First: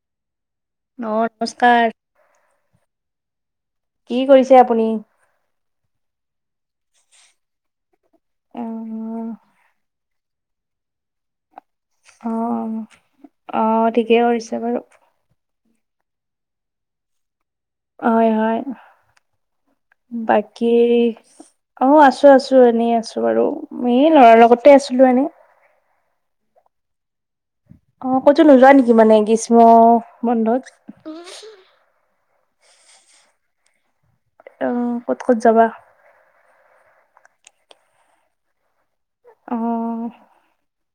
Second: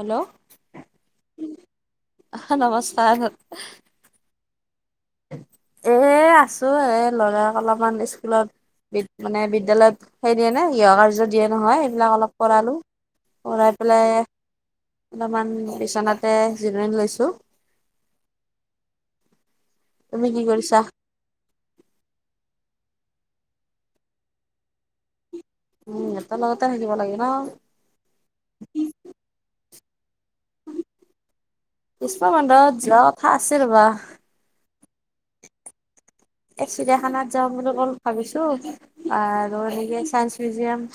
Hello? অ নমস্কাৰ আহ নমস্কাৰ [unintelligible] কি কৰিছে আপুনি এ আছো এ ল'ৰাক অলপমান স্কুলত অ বি মানে বিদ্যালয়ত সেই দিয়ে নে গৃহকাৰ্য দিয়ে নহয় সবিলাক অলপ পঢ়ালো, পঢ়াই অ পেলাই ঠিকেই কৰিছে বাৰু অলপমান বিচনাতে জিৰনি লৈছো। হয় হয় তুমি কি বাকী কৰিছা অ', আছো আছো এনেই আছো বাৰু, এ ল'ৰাৰ লগতে আছিলো এনেই। উম এটা লগতে থাকিব লাগে ন'। অ', ক'তো নোযোৱা নেকি মানে, গ্ৰীষ্ম বন্ধত গ্ৰিষ্মবন্ধত যোৱা কথা আছিল ৰ'বা। অ', ক'ত ক'ত যাবা? চিৰিয়াখানাত যাাম বুলি অল ভাবিছো, অ আৰু এনেকে চাইন্স মিউজিয়াম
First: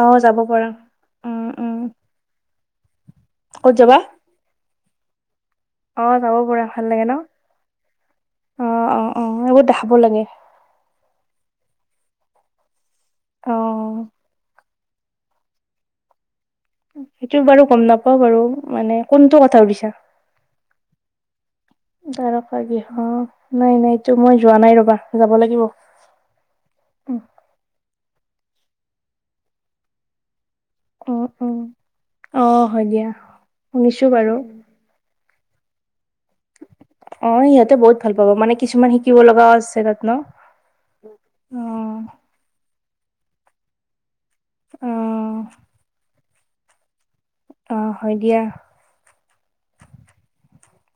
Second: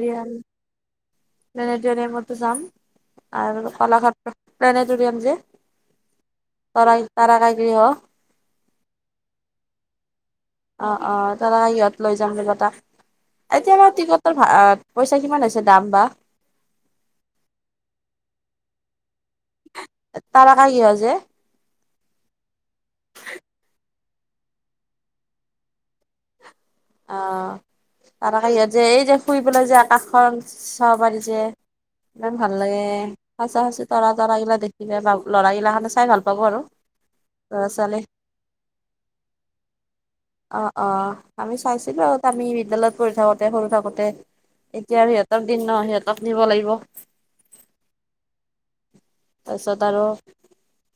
অ যাব পৰা আৰু প্লেনেটৰিয়ামতো উম উম যাম। আৰু কলাঘ ক'ত [unintelligible] যাবা প্নেটৰিয়াম যে তাৰ অ যাব তাৰা পৰা ভাল লাগে ন [unintelligible] কাইকৰি হ অ', অ', অ', এইবোৰ দেখাব লাগে অ', অ', দাদা সিহঁত লৈ যাম তিনিটা, অ এতিয়া মই টিকটৰ ভাড়া পইচা কিমান আছে দাম বা। সেইটো বাৰু গম নাপাও বাৰু, মানে কোনটো কথা সুধিছে তাৰকাগৃহ যে। তাৰকাগৃহ নাই নাই এইটো মই যোৱা নাই ৰ'বা যাব লাগিব। আহ তাৰকাগৃত যে এই যে ফুৰিবলৈ যে আকাশখন চাব উম পাৰিছে, উম ইমান অ ভাল লাগে, হয় দিয়া সঁচা সঁচি শুনিছো তৰা বাৰু তৰা এইিলা দেখিলে বাল ল'ৰাগিলাখনে চাই ভাল পাব আৰু অ', ল'ৰা সিহঁতে বহুত ছোৱালী ভাল পাব মানে কিছুমান শিকিব লগাও আছে তাত ন'। অ', অ'। আমি অ চাইছিলো আৰু আমি বিদ্যালয়ত পঢ়ি থাকোঁতে সৰু থাকোতে অ এতিয়া আৰু সিহঁতক দিন ন' সিহঁতক নিব লাগিব। অ', হয় দিয়া। তাৰপিছত আৰু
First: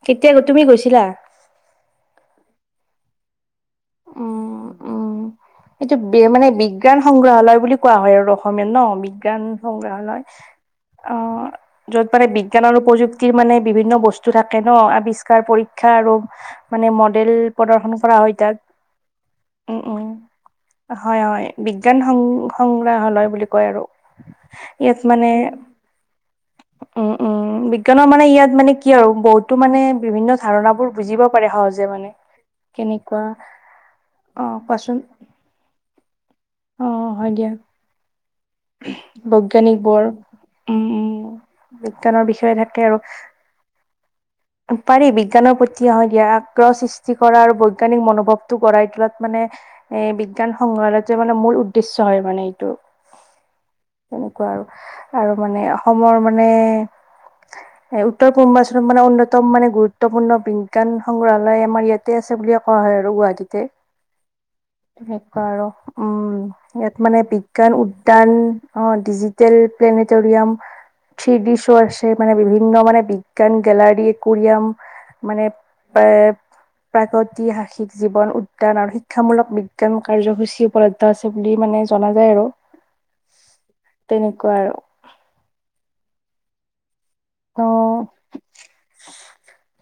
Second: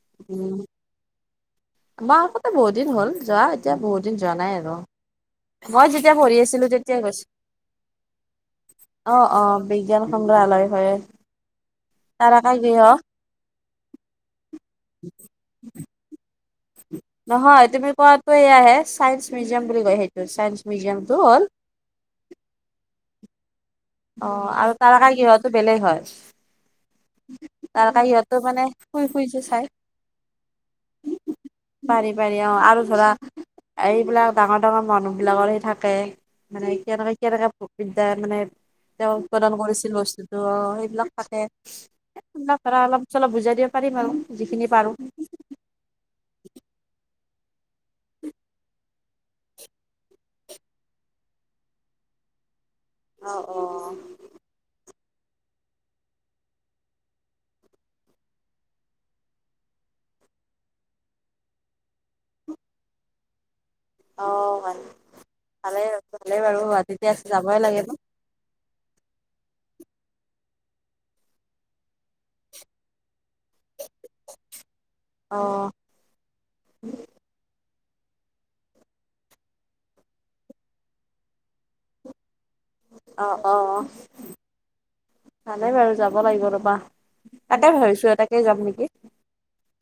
কেতিয়া তুমি গৈছিলা? মাৰ আকতে বহুত দিন হ'ল যোৱা এতিয়া বহুত দিন যোৱা নাই আৰু? মই এইটো যেতিয়া বি পঢ়ি মানে আছিলো তেতিয়া বিজ্ঞান গৈছিলো সংগ্ৰহালয় বুলি কোৱা হয় আৰু অসমীয়াত ন', অ', বিজ্ঞান অ', বিজ্ঞান সংগ্ৰহালয়। হয়। অ', য'ত পাৰে তাৰকা বিজ্ঞান আৰু গৃহ প্ৰযুক্তিৰ মানে বিভিন্ন বস্তু থাকে ন আৱিষ্কাৰ পৰীক্ষা আৰু মানে মডেল নহয় তুমি প্ৰদৰ্শন কৰা কোৱাটো হয় তাক এয়াহে চাইন্স মিউজিয়াম উম বুলি কয় উম। সেইটো চাইন্স মিউজিয়ামটো হয় হ'ল হয় বিজ্ঞান সং সংগ্ৰাহালয় বুলি কয় আৰু অ', আৰু ইয়াত তাৰকা মানে গৃহটো বেলেগ হয়। উম উম তাৰকা বিজ্ঞানৰ মানে গৃহটো ইয়াত মানে কি শুই আৰু শুই যে বহুতো চাই মানে বিভিন্ন ধাৰণাবোৰ বুজিব পাৰে। সহজে মানে পাৰি পাৰি অ', আৰু ধৰা কেনেকুৱা এইবিলাক অ ডাঙৰ ডাঙৰ কোৱাচোন মানুহবিলাকৰ থাকে মানে অ কেনেকে হয় দিয়া কেনেকে বিদ্যা মানে তেওঁ উৎপাদন বৈজ্ঞানিক কৰিছিল বোৰ বস্তুতটো অ', উম উম সেইবিলাক থাকে, বিজ্ঞানৰ বিষয়ে কৰা থাকে আৰু অলপ চলপ বুজাই দিব পাৰিম আৰু যিখিনি পাৰো। পাৰি বিজ্ঞানৰ প্ৰতি আহো দিয়া আগ্ৰহ সৃষ্টি সূষ্টি কৰা আৰু বৈজ্ঞানিক মনোভাৱটো গঢ়াই তোলাত মানে এ বিজ্ঞান সংগ্ৰহালয়ো মানে মূল উদ্দেশ্য হয়, মানে এইটো। অ' অ', তেনেকুৱা আৰু আৰু মানে অসমৰ মানে এ উত্তৰ পূৰ্বাঞ্চলত মানে অন্যতম মানে গুৰুত্বপূৰ্ণ বিজ্ঞান সংগ্ৰহালয় আমাৰ ইয়াতে আছে। আছে বুলিয়ে কোৱা হয় আৰু গুৱাহাটীতে। অ', সেই আৰু ভালেই উম ভালেই বাৰু ইয়াত গুৱাহাটীতে মানে আছে যাবই বিজ্ঞান লাগে উ ন অ', ডিজিটেল প্লেনেটৰিয়াম থ্ৰিডিছো' আছে মানে বিভিন্ন মানে বিজ্ঞান গেলাৰি কৰিয়াম মানে অ'। এ প্ৰাগতি সাসিক জীৱন উদ্যান আৰু শিক্ষামূলক বিজ্ঞান কাৰ্যসূচী উপলব্ধ আছে বুলি মানে জনা যায় আৰু। অ' অ' তেনেকুৱা আৰু ভালেই বাৰু যাব লাগিব ৰ'বা। তাকে অ' ভাবিছো তাকে যাম নেকি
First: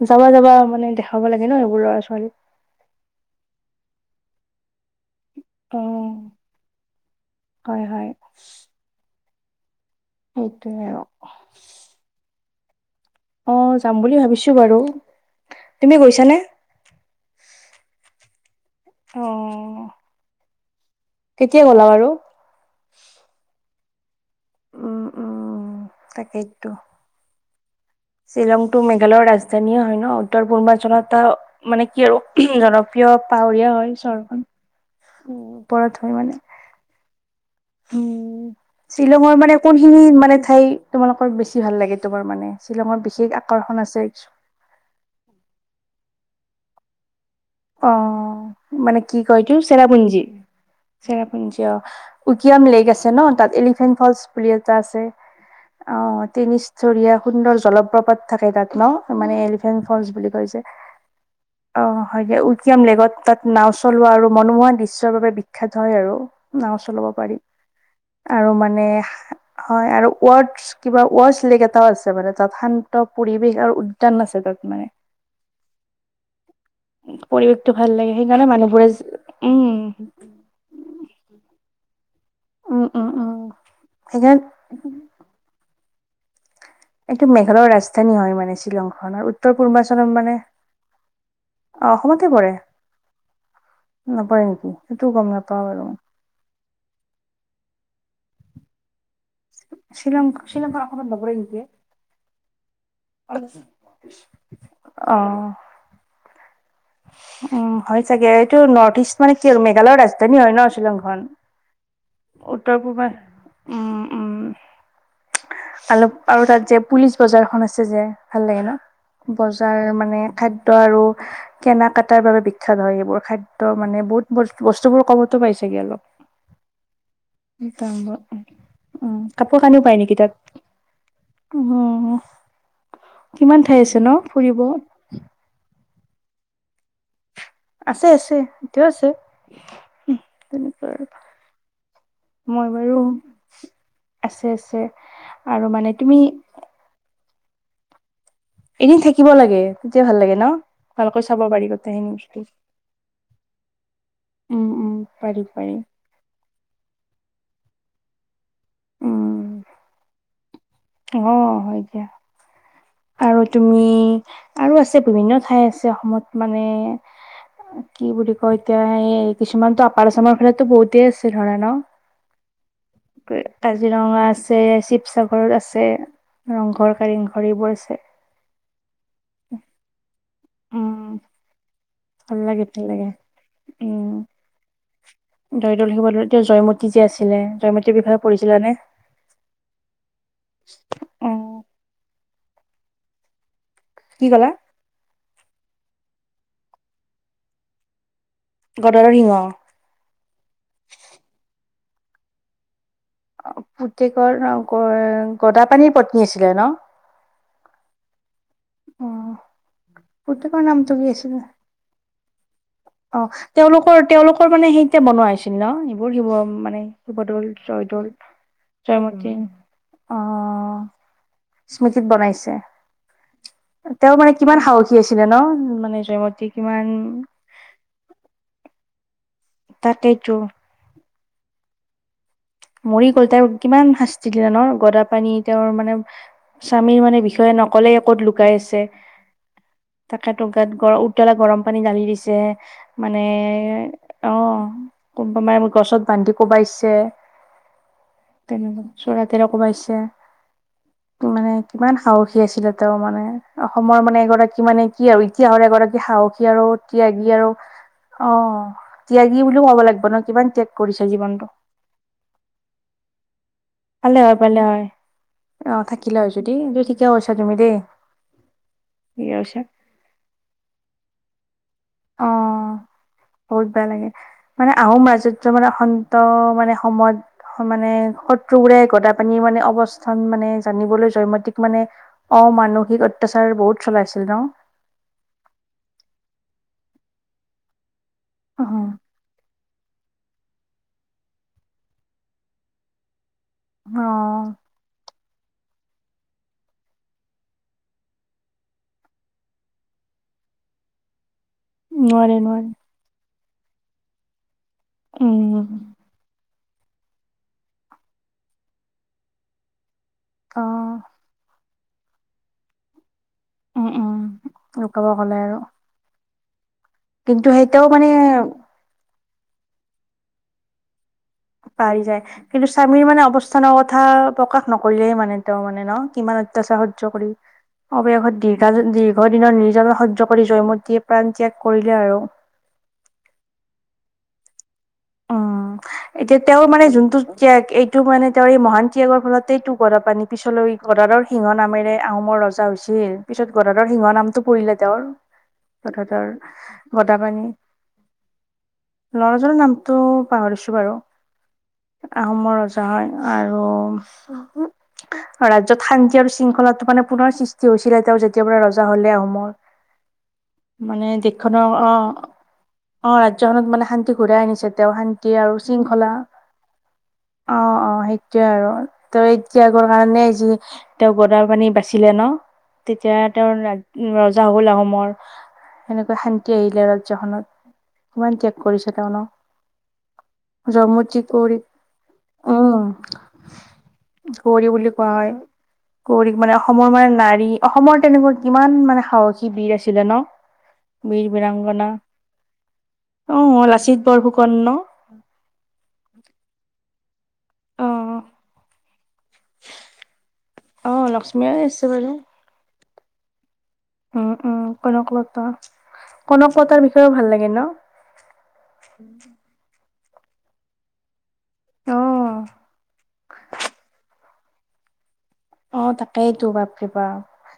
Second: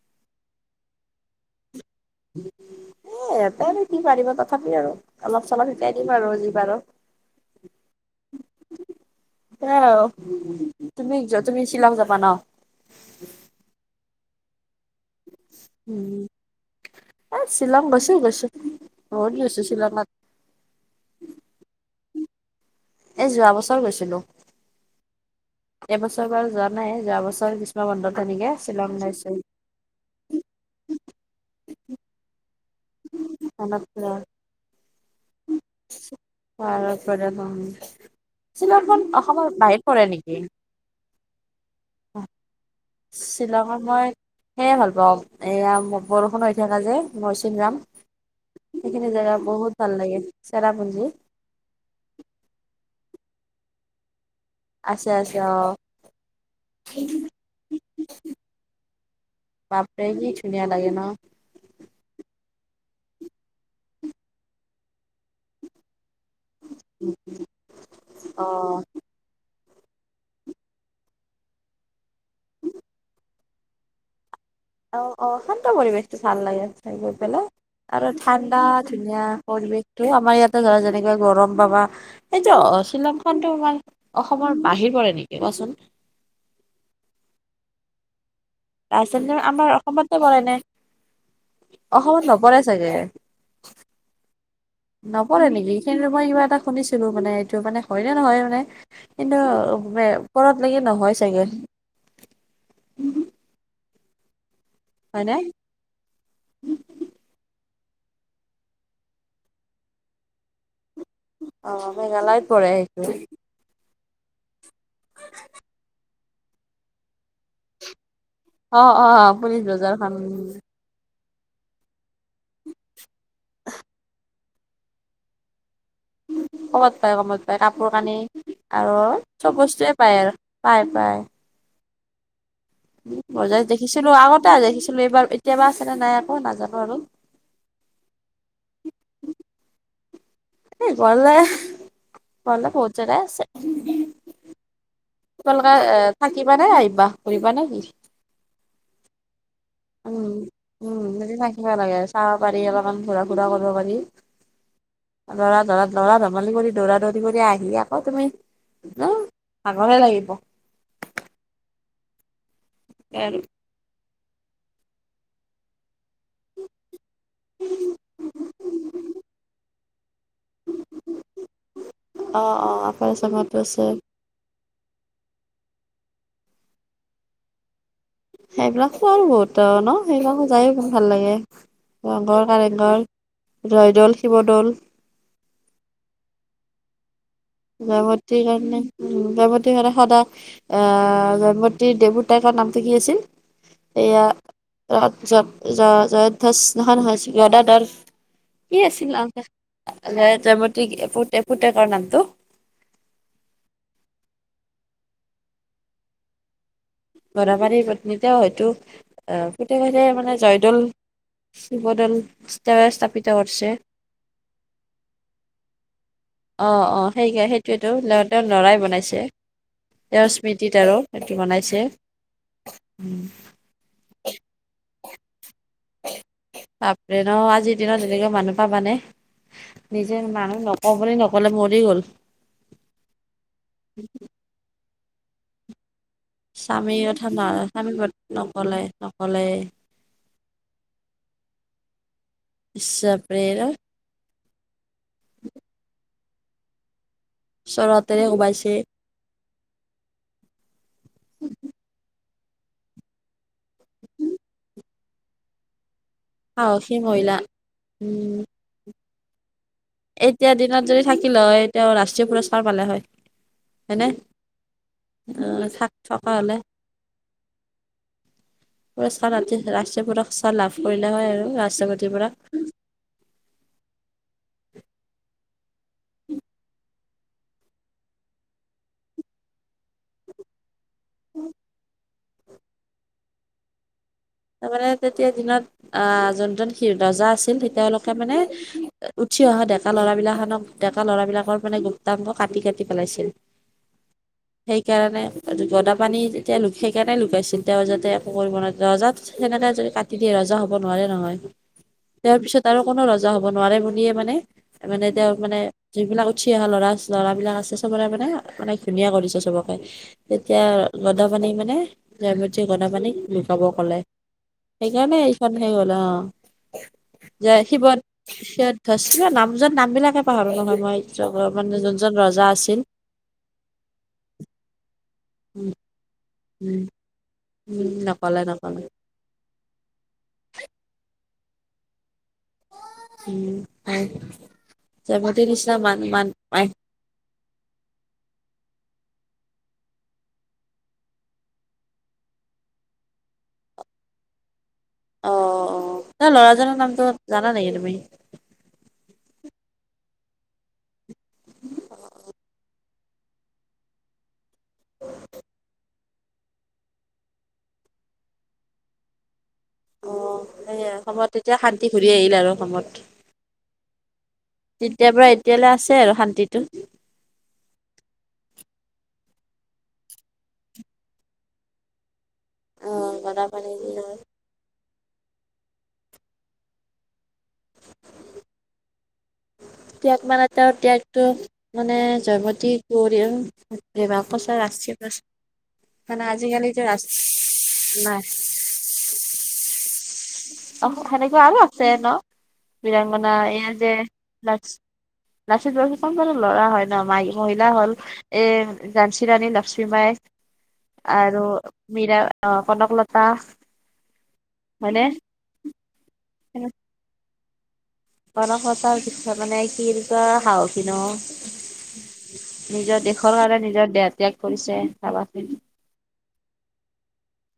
যাবা যাবা মানে দেখাব লাগে ন এইইবোৰ। এ এতে আৰু কি পাৰিব তথাপি আৰু। অলপ চলপ অ শিকাই দিম আৰু যি পাৰু। হয় হয় এ সেইটোৱে আৰু তুমি তুমি শ্বিলং যাবা ন। অ' যাম বুলি ভাবিছো বাৰু তুমি উম গৈছানে। এ শ্বিলং বেছি গৈছো বহুত গৈছো শিলংত। কেতিয়া গলা আৰু। এ যোৱা বছৰ গৈছিলো। অ' এবছৰ বাৰু যোৱা নাই যোৱা বছৰ গৈছো। শ্বিলংতটো মেঘালয়ৰ ৰাজধানী হয় ন উত্তৰ পূৰ্বাঞ্চলতটা মানে কি আৰু জনপ্ৰিয় পাহৰীয়া গৈছো অঞ্চল ওপৰত হয় মানে। উ শ্বিলংখন শ্বিলঙৰ অসমৰ মানে বাহিৰত কোনখিনি পৰে মানে নেকি ঠাই তোমালোকৰ বেছি ভাল লাগে তোমাৰ মানে। শ্বিলঙৰ বিশেষ আকৰ্ষণ শ্বিলঙত আছে মই সেয়ে ভাল পাওঁ এয়া বৰষুণ হৈ থাকা যে মৰচিংৰাম। অ মানে কি কয় এইটো চেৰাপুঞ্জী চেৰাপুঞ্জী চেৰাপুঞ্জী অ' উকিয়াম লে'ক আছে। ন তাত এলিফেণ্ট ফলচ বুলি এটা আছে। অ' তিনিষ্টলিয়া সুন্দৰ জলপ্ৰপাত থাকে তাত ন মানে এলিফেন্ট বাপৰে ফলচ কি বুলি কৈছে। ধুনীয়া লাগে ন। অহ উইকিয়াম লে'গত তাত নাও চলোৱা আৰু মনোমোহা দিশ্যৰ বাবে বিখ্যাত হয় আৰু। নাও চলাব পাৰি অ আৰু মানে হয়, আৰু ৱৰ্ড কিবা ৱৰ্ডছ লে'ক এটাও আছে মানে তাত শান্ত পৰিৱেশ আৰু উদ্যান আছে তাত। মানে অ' অ' শান্ত পৰিৱেশটো ভাল লাগে। গৈ পেলাই পৰিৱেশটো ভাল লাগে আৰু সেইকাৰণে ঠাণ্ডা মানুহবোৰে ধুনীয়া উম পৰিবেশটো আমাৰ ইয়াতে ধৰা যেনেকে গৰম পাবা। সেইটো উম উম শ্বিলং উম খনতো আমাৰ অসমৰ সেইকাৰণে বাহিৰ নেকি কোৱাচোন। এইটো মেঘালয়ৰ ৰাজধানী হয় মানে শ্বিলংখননৰ ৰাজধানী উত্তৰ আমাৰ পূৰ্বাঞ্চলত অসমতে মানে পৰে নে অ' অসমত অসমতে পৰে নপৰে চাগে নপৰে। সেইটো গম নপৰে নাপাওঁ নেকি বাৰু সেইখন মই কিবা এটা শুনিছিলো মানে এইটো মানে হয়নে নহয় মানে কিন্তু শ্বিলং ওপৰত শ্বিলংখন লেকি অসমত নহয় নপৰে চাগে। নেকি? অ' উম। উম, হয় চাগে এইটো নৰ্থ ইষ্ট মানে কি আৰু মেঘালয়ৰ ৰাজধানী হয় ন শ্বিলং। অ মেঘালয়ত পৰে উত্তৰপূৰ্বা সেইটো উম। উম, অলপ আৰু তাত যে পুলিচ বজাৰখন আছে যে ভাল লাগে ন অ অ পুলিচ বজাৰ বজাৰখন মানে খাদ্য আৰু কেনা কটাৰ বাবে বিখ্যাত হয় এইবোৰ খাদ্য মানে বহুত ব বস্তু বোৰ কম তো পাইছেগে অলপ। উম। কমত পায় কমত পায় কাপোৰ কানি আৰু উম, চব কাপোৰ কানিও বস্তুৱয়ে নেকি পায় তাত? আৰু পায় পায়। উম। উ কিমান মজাই ঠাই আছে দেখিছিলো ন' আগতে ফুৰিব? দেখিছিলো এইবাৰ এতিয়াবা আছেনে নাই আকৌ নাজানো আৰু আছে আছে এতিয়াও আছে। তেনেকুৱা এই আৰু গলে গলে মই বহুত বাৰু জেগাই আছে আছে আছে। আৰু তোমালোকে মানে তুমি থাকিবা নে আহিবা ঘূৰিবা নেকি। [inaudible] এদিন থাকিব লাগে তেতিয়া ভাল লাগে ন উম ভালকৈ যদি চাব পাৰি থাকিব লাগে গোটেইখিনি চাব বস্তু। পাৰি অলপমান ঘূৰা ফুৰা কৰিব লৰা উম উম পাৰি পাৰি ধৰা লৰা ধেমালি কৰি দৌৰা দৌৰি কৰি আহি অ' তুমি ন উম ভাগৰে লাগিব অ', হয় দিয়া। আৰু তুমি আৰু আছে বিভিন্ন ঠাই আছে অসমত মানে কি বুলি কয় এতিয়া এই কিছুমানতো আপাৰ আচামৰ ফালেটো বহুতেই আছে ধৰা ন। অ'। অ আপাৰ আচামতো আছে কাজিৰঙা আছে শিৱসাগৰত আছে ৰংঘৰ কাৰেংঘৰ এইবোৰ আছে। সেইবিলাকো আৰু বহুত ন সেইবিলাকো যায় বহুত উম ভাল লাগে। ভাল ৰংঘৰ লাগে ভাল কাৰেংঘৰ লাগে উম জয়দৌল শিৱদৌল। জয়দৌল শিৱদৌল এতিয়া জয়মতী যে আছিল। জয়মতীৰ কাৰণে উম জয়মতীৰ কাৰণে সদায় আহ উম জয়মতী দেৱত তাই কোৱা নামটো কি আছিল এয়া কি ক'লা [unintelligible] জয়ধ্বজ নহয় নহয় গদাধৰ কি গদাধৰ আছিল সিংহ জয়মতীৰ পুতেকৰ নামটো পুতেকৰ গদাপানীৰ পত্নী আছিলে ন। গদাপানিৰ পত্নী তেওঁ হয়তো অ', পুতে মানে পুতেকৰ জয়দৌল নামটো কি আছিলে শিৱদৌল তেওঁৱে স্থাপিত অ', কৰিছে তেওঁলোকৰ তেওঁলোকৰ মানে সেইতে বনোৱা হৈছিল ন এইবোৰ মানে অ', অ', সেই শিৱদৌল সেইটোৱেতো জয়দৌল তেওঁৰ লৰাই বনাইছে। জয়মতী অ তেওঁৰ স্মৃতিত আৰু সেইটো টো বনাইছে স্মৃতিত বনাইছে উম। তেওঁ মানে কিমান সাহসী আছিলে ন, মানে জয়মতী কিমান বাপৰে ন আজিৰ দিনত এনেকে মানুহ পাবা নে নিজে তাকেইতো মানুহ নকওঁ বুলি নকলে মৰি গল। মৰি গ'ল তেওঁৰ কিমান শাস্তি দিলে ন গদাপানী তেওঁৰ মানে স্বামী স্বামীৰ মানে কথা ন বিষয়ে স্বামী নকলেই ক'ত লুকাই নকলে আছে নকলে তাক সেত গাত গ উতলা গৰম পানী দালি দিছে ইচ মানে, বাপৰে অ'। কুম্পোমাই মোক গছত বান্ধি কোবাইছে। চৰ হাতেৰে তেনে কোবাইছে চৰাতেৰে কবাইছে মানে কিমান সাহসী। আছিলে তেওঁমানে অসমৰ মানে এগৰাকী মানে কি আৰু ইতিহাসৰ এগ সাহসী আৰু ত্যাগী আৰু উম অ', ত্যাগী বুলিও ক'ব লাগিব ন কিমান এতিয়া ত্যাগ দিনত যদি কৰিছে থাকিলে জীৱনটো হয় তেওঁ ৰাষ্ট্ৰীয় পুৰস্কাৰ পালে হয়। হয়নে ভালে হয় ভালে হয় অ', থাক থাকিলে হৈ থকা যদি হলে ঠিকে কৈছা তুমি দেই। ঠিকে পুৰস্কাৰ আনকি কৈছা ৰাষ্ট্ৰীয় পদক চঃ লাভ কৰিলে হয় আৰু ৰা অ', বহুত বেয়া লাগে। মানে আহোম ৰাজত্ব মানে সন্ত, মানে সময়ত মানে শত্ৰুবোৰে গদাপানী মানে অৱস্থান মানে জানিবলৈ জয়মতীক মানে অমানসিক অত্যাচাৰ বহুত চলাইছিল ন তাৰমানে তেতিয়া দিনত আহ যোনজন ৰজা আছিল তেতিয়া অলপ তাৰ মানে অ উঠি অহা ডেকা ল'ৰা বিলাক ডেকা লৰাবিলাকৰ মানে গুপ্তাংগ কাটি কাটি পেলাইছিল, সেইকাৰণে গদা পানী তেতিয়া সেইকাৰণে লুকাইছিল। তেওঁ যাতে একোকৰিব নোৱাৰে ৰজাত তেনেকে যদি কাটি দিয়ে ৰজা হ'ব নোৱাৰে নহয়, তাৰ নোৱাৰে পিছত নোৱাৰে আৰু কোনো ৰজা। ৰজা হব নোৱাৰে বুলিয়ে মানে, মানে তেওঁক মানে উম যিবিলাক উঠিঅহা লৰা, ল'ৰাবিলাক আছে চবৰে মানে মানে ঘূনীয়া কৰিছে চবকে। তেতিয়া অ গদাপানীক মানে জয়মতীয়ে গদাপানীক লুকাব উম ক'লে। উম লুকাব সেইকাৰণে গলে আৰু এইখনে হৈ গ'ল অ। কিন্তু যে সেইটাও শিৱত মানে শিধচ নামজন নাম বিলাকে পাহৰো নহয় মই। মানে পাৰি যোনজন যায়, ৰজা কিন্তু আছিল স্বামীৰ মানে অৱস্থানৰ কথা প্ৰকাশ নকৰিলে মানে তেওঁ উম মানে ন কিমান উম সয্য কৰি উম অৱশেষত নকলে নকলে দীৰ্ঘ, দীৰ্ঘ দিনৰ নিৰ্যাতন সয্য কৰি জয়মতীয়ে। প্ৰাণ ত্যাগ কৰিলে আৰু। [unintelligible] উম, নিচিনা মান মান এতিয়া তেওঁৰ মানে যোনটো ত্যাগ এইটো মানে তেওঁৰ মহান ত্যাগৰ ফলতেইতো গদাপাণি পিছলৈ গদাধৰ সিংহ নামেৰে আহোমৰ ৰজা হৈছিল। পিছত গদাধৰ সিংহ নামটো পৰিলো- তেওঁৰ অ অ গদাধৰ ল'ৰাজনৰ নামটো গদাপানী, জানা নেকি তুমি ল'ৰ নামটো পাহৰিছো বাৰু, আহোমৰ হয়, আৰু অ ৰাজ্যত শান্তি আৰু শৃংখলাটো মানে পুনৰ সৃষ্টি হৈছিলে তেওঁ যেতিয়াৰ পৰা ৰজা হলে আহোমৰ। অ। সেয়া মানে অসমত তেতিয়া দেশখনৰ শান্তি অ, ঘূৰি আহিল আৰু অসমত অ ৰাজ্যখনত মানে শান্তি ঘূৰাই আনিছে তেওঁ, তেতিয়াৰ পৰা শান্তি আৰু এতিয়ালৈ আছে শৃংখলা আৰু শান্তিটো অ অ সেইটোৱে আৰু। তেওঁৰ ত্যাগৰ কাৰণে যি তেওঁ গদাপানী বাচিলে ন। অ তেতিয়া গদাপাণি তেওঁৰ ৰজা হ'ল আহোমৰ। সেনেকৈ শান্তি আহিলে ৰাজ্যখনত কিমান ত্যাগ কৰিছে তেওঁ ন। ত্যাগ মানে তেওঁ জয়মতী ত্যাগটো কুঁৱৰী মানে উম জয়ৱতীকুৱৰী প্ৰেম প্ৰচাৰ আছিল। বচ। গৌৰিক মানে অসমৰ মানে নাৰী অসমৰ নাই তেনেকুৱা কিমান মানে সাহসী বীৰ আছি। আছিলে ন অ বীৰ সেনেকুৱা আৰু আছে বীৰাংগনা। ন বীৰাংগনা অ এয়া যে লাচিত বৰফুকন লাচ ন। লাচিত বৰফুকন বাৰু ল'ৰা হয় ন, মহিলা অ হল এ জানসি ৰাণী, লক্ষ্মীবাই অ আৰু লক্ষ্মীয়ে আছে বাৰু মীৰা, কনকলতা তা। [unintelligible] উম উম কনকলতা। কনকলতা বিষয়েও ভাল লাগে ন। কনকলতা শিক্ষা মানে কি বুলিকয় সাহসী ন। অ নিজৰ দেশৰ কাৰণে নিজৰ দেহত্যাগ কৰিছে চাবাছোন। অ তাকেই টো বাপৰে বাপ।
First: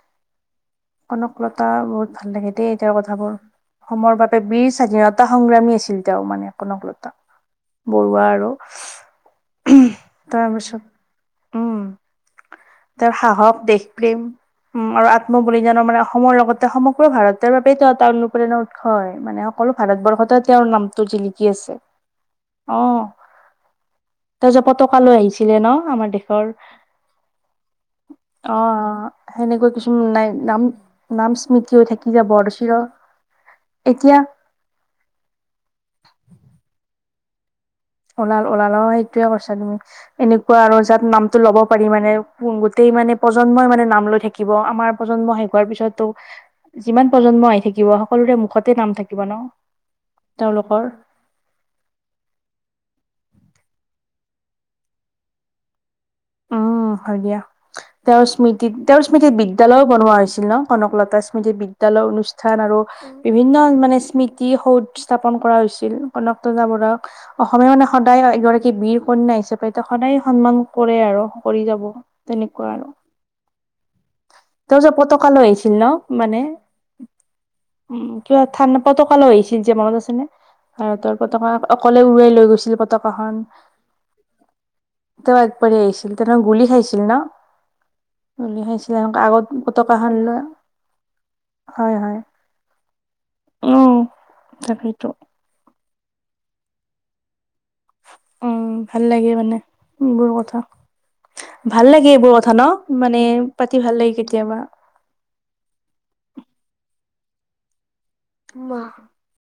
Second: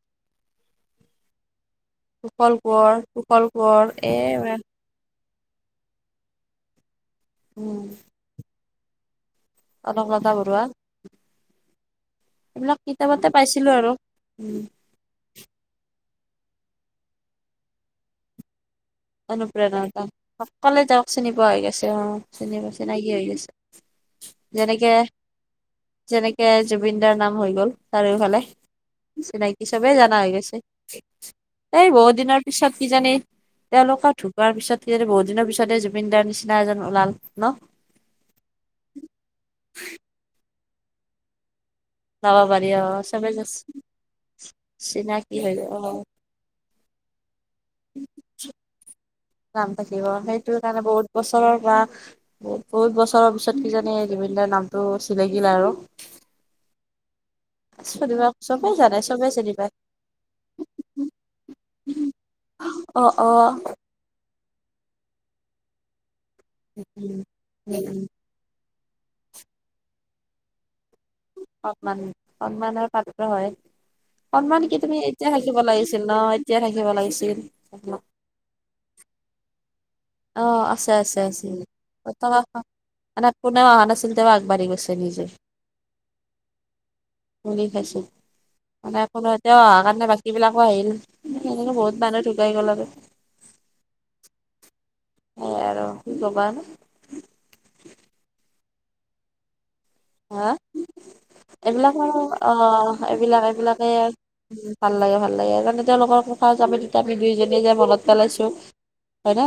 কনকলতা। বা বহুত ভাল লাগে কুশল দেই তেওৰ কোঁৱৰ কথাবোৰ, কুশল কোঁৱৰ এ অসমৰ বাবে বীৰ স্বাধীনতা সংগ্ৰামী আছিল তেওঁ মানে। কনকলতা উম বৰুৱা আৰু কনকলতা বৰুৱা তাৰপিছত, উম এইবিলাক তেওঁৰ কিতাপতে সাহস পাইছিলো দেশ আৰু প্ৰেম উম আৰু আত্ম বলিদানৰ মান অসমৰ লগতে সমগ্ৰ ভাৰতৰ বাবে এটা অনুপ্ৰেৰণা হয় মানে সকলো অনুপ্ৰেৰণা ভাৰতবৰ্ষতে তেওঁৰ অকলে নামটো যক চিনি জিলিকি পোৱা হৈ আছে গৈছে অ চিনি পোৱা অ চিনাকি হৈ গৈছে। তেওঁ যে যেনেকে পতকা লৈ আহিছিলে ন আমাৰ যেনেকে দেশৰ জুবিন দাৰ নাম হৈ গ'ল চাৰিওফালে অ চিনাকি সেনেকৈ চবেই কিছুমান জানা নাই হৈ গৈছে। নাম নাম স্মৃতি হৈ এই থাকি বহুত যাব দিনৰ আৰু পিছত ইয়াত চিৰ কি যানে, ইয়াত তেওঁলোকৰ এতিয়া ঢুকুৱাৰ পিছত কিজানি বহুত দিনৰ পিছতে জুবিনদাৰ নিচিনা এজন ওলাল ন ওলাল ওলালা সেইটোয়ে কৰিছা তুমি এনেকুৱা আৰু যাত নামটো ল'ব পাৰি মানে ওলাব পাৰি অ গোটেই মানে চবে প্ৰজন্মই মানে নাম লৈ থাকিব আমাৰ প্ৰজন্ম চিনাকি হৈ শেষোহোৱাৰ অ পিছতো যিমান প্ৰজন্ম আহি থাকিব সকলোৰে মুখতে নাম থাকিব ন নাম থাকিব সেইটো কাৰণে তেওঁলোকৰ বহুত বছৰৰ পৰা বহুত বহুত বছৰৰ পিছত কিজানি জীবন্দ দাৰ নামটো চিলকিলে আৰু উম, হয় দিয়া। [inaudible] তেওঁৰ স্মৃতিত চবেই জানে তেওঁৰ চবেই স্মৃতিত চিনি পায় বিদ্যালয়ও বনোৱা হৈছিল ন' কনক লতা স্মৃতিৰ বিদ্যালয় অনুষ্ঠান আৰু অ অ বিভিন্ন মানে স্মৃতি কি সৌদ স্থাপন কৰা হৈছিল কনকজা বৰুৰাক উম অসমীয়া উম মানে উম সদায় এগৰাক বীৰ কন্যা হিচাপে ত সদায় সন্মান কৰে আৰু কৰি যাব সন্মান তেনেকুৱা সন্মানৰ আৰু পাত্ৰ হয় সন্মান কি তেওঁ যে তুমি পতকা এতিয়া লৈ থাকিব আহিছিল ন লাগিছিল মানে এতিয়া থাকিব লাগিছিল উ কিবা [unintelligible] তোৰ তালৈ আহছিল যে মনত আছে। অ আছে ভাৰতৰ আছে আছে পতাকা অকলে উৰুৱাই বৰ্তমান লৈ গৈছিল। মানে পতাকাখন কোনেও অহা নাছিল তেওঁ আগবাঢ়ি গৈছে নিজে তেওঁ আগবাঢ়ি আহিছিল, তেওঁ গুলি খাইছিল ন বুলি খাইছো। উলাইছ মানে কোনো এতিয়াও অহাৰ কাৰণে বাকী বিলাকো আহিল। সেনেকে বহুত মানুহ ঢুকাই গ'ল আৰু। অ, তাকেই। সেইয়া আৰু কি কবা ন'। উম ভাল লাগে মানে এইবোৰ কথা। ভাল এইবিলাকৰ লাগে এইবোৰ কথা ন অ' মানে পাতি এইবিলাক-এইবিলাকে ভাল লাগে কেতিয়াবা ভাল লাগে, ভাল লাগে যোনে তেওঁলোকৰ থা যমি তেতিয়া আমি দুইোয়ে যোই মনত পেলাইছো মা হয় ন'।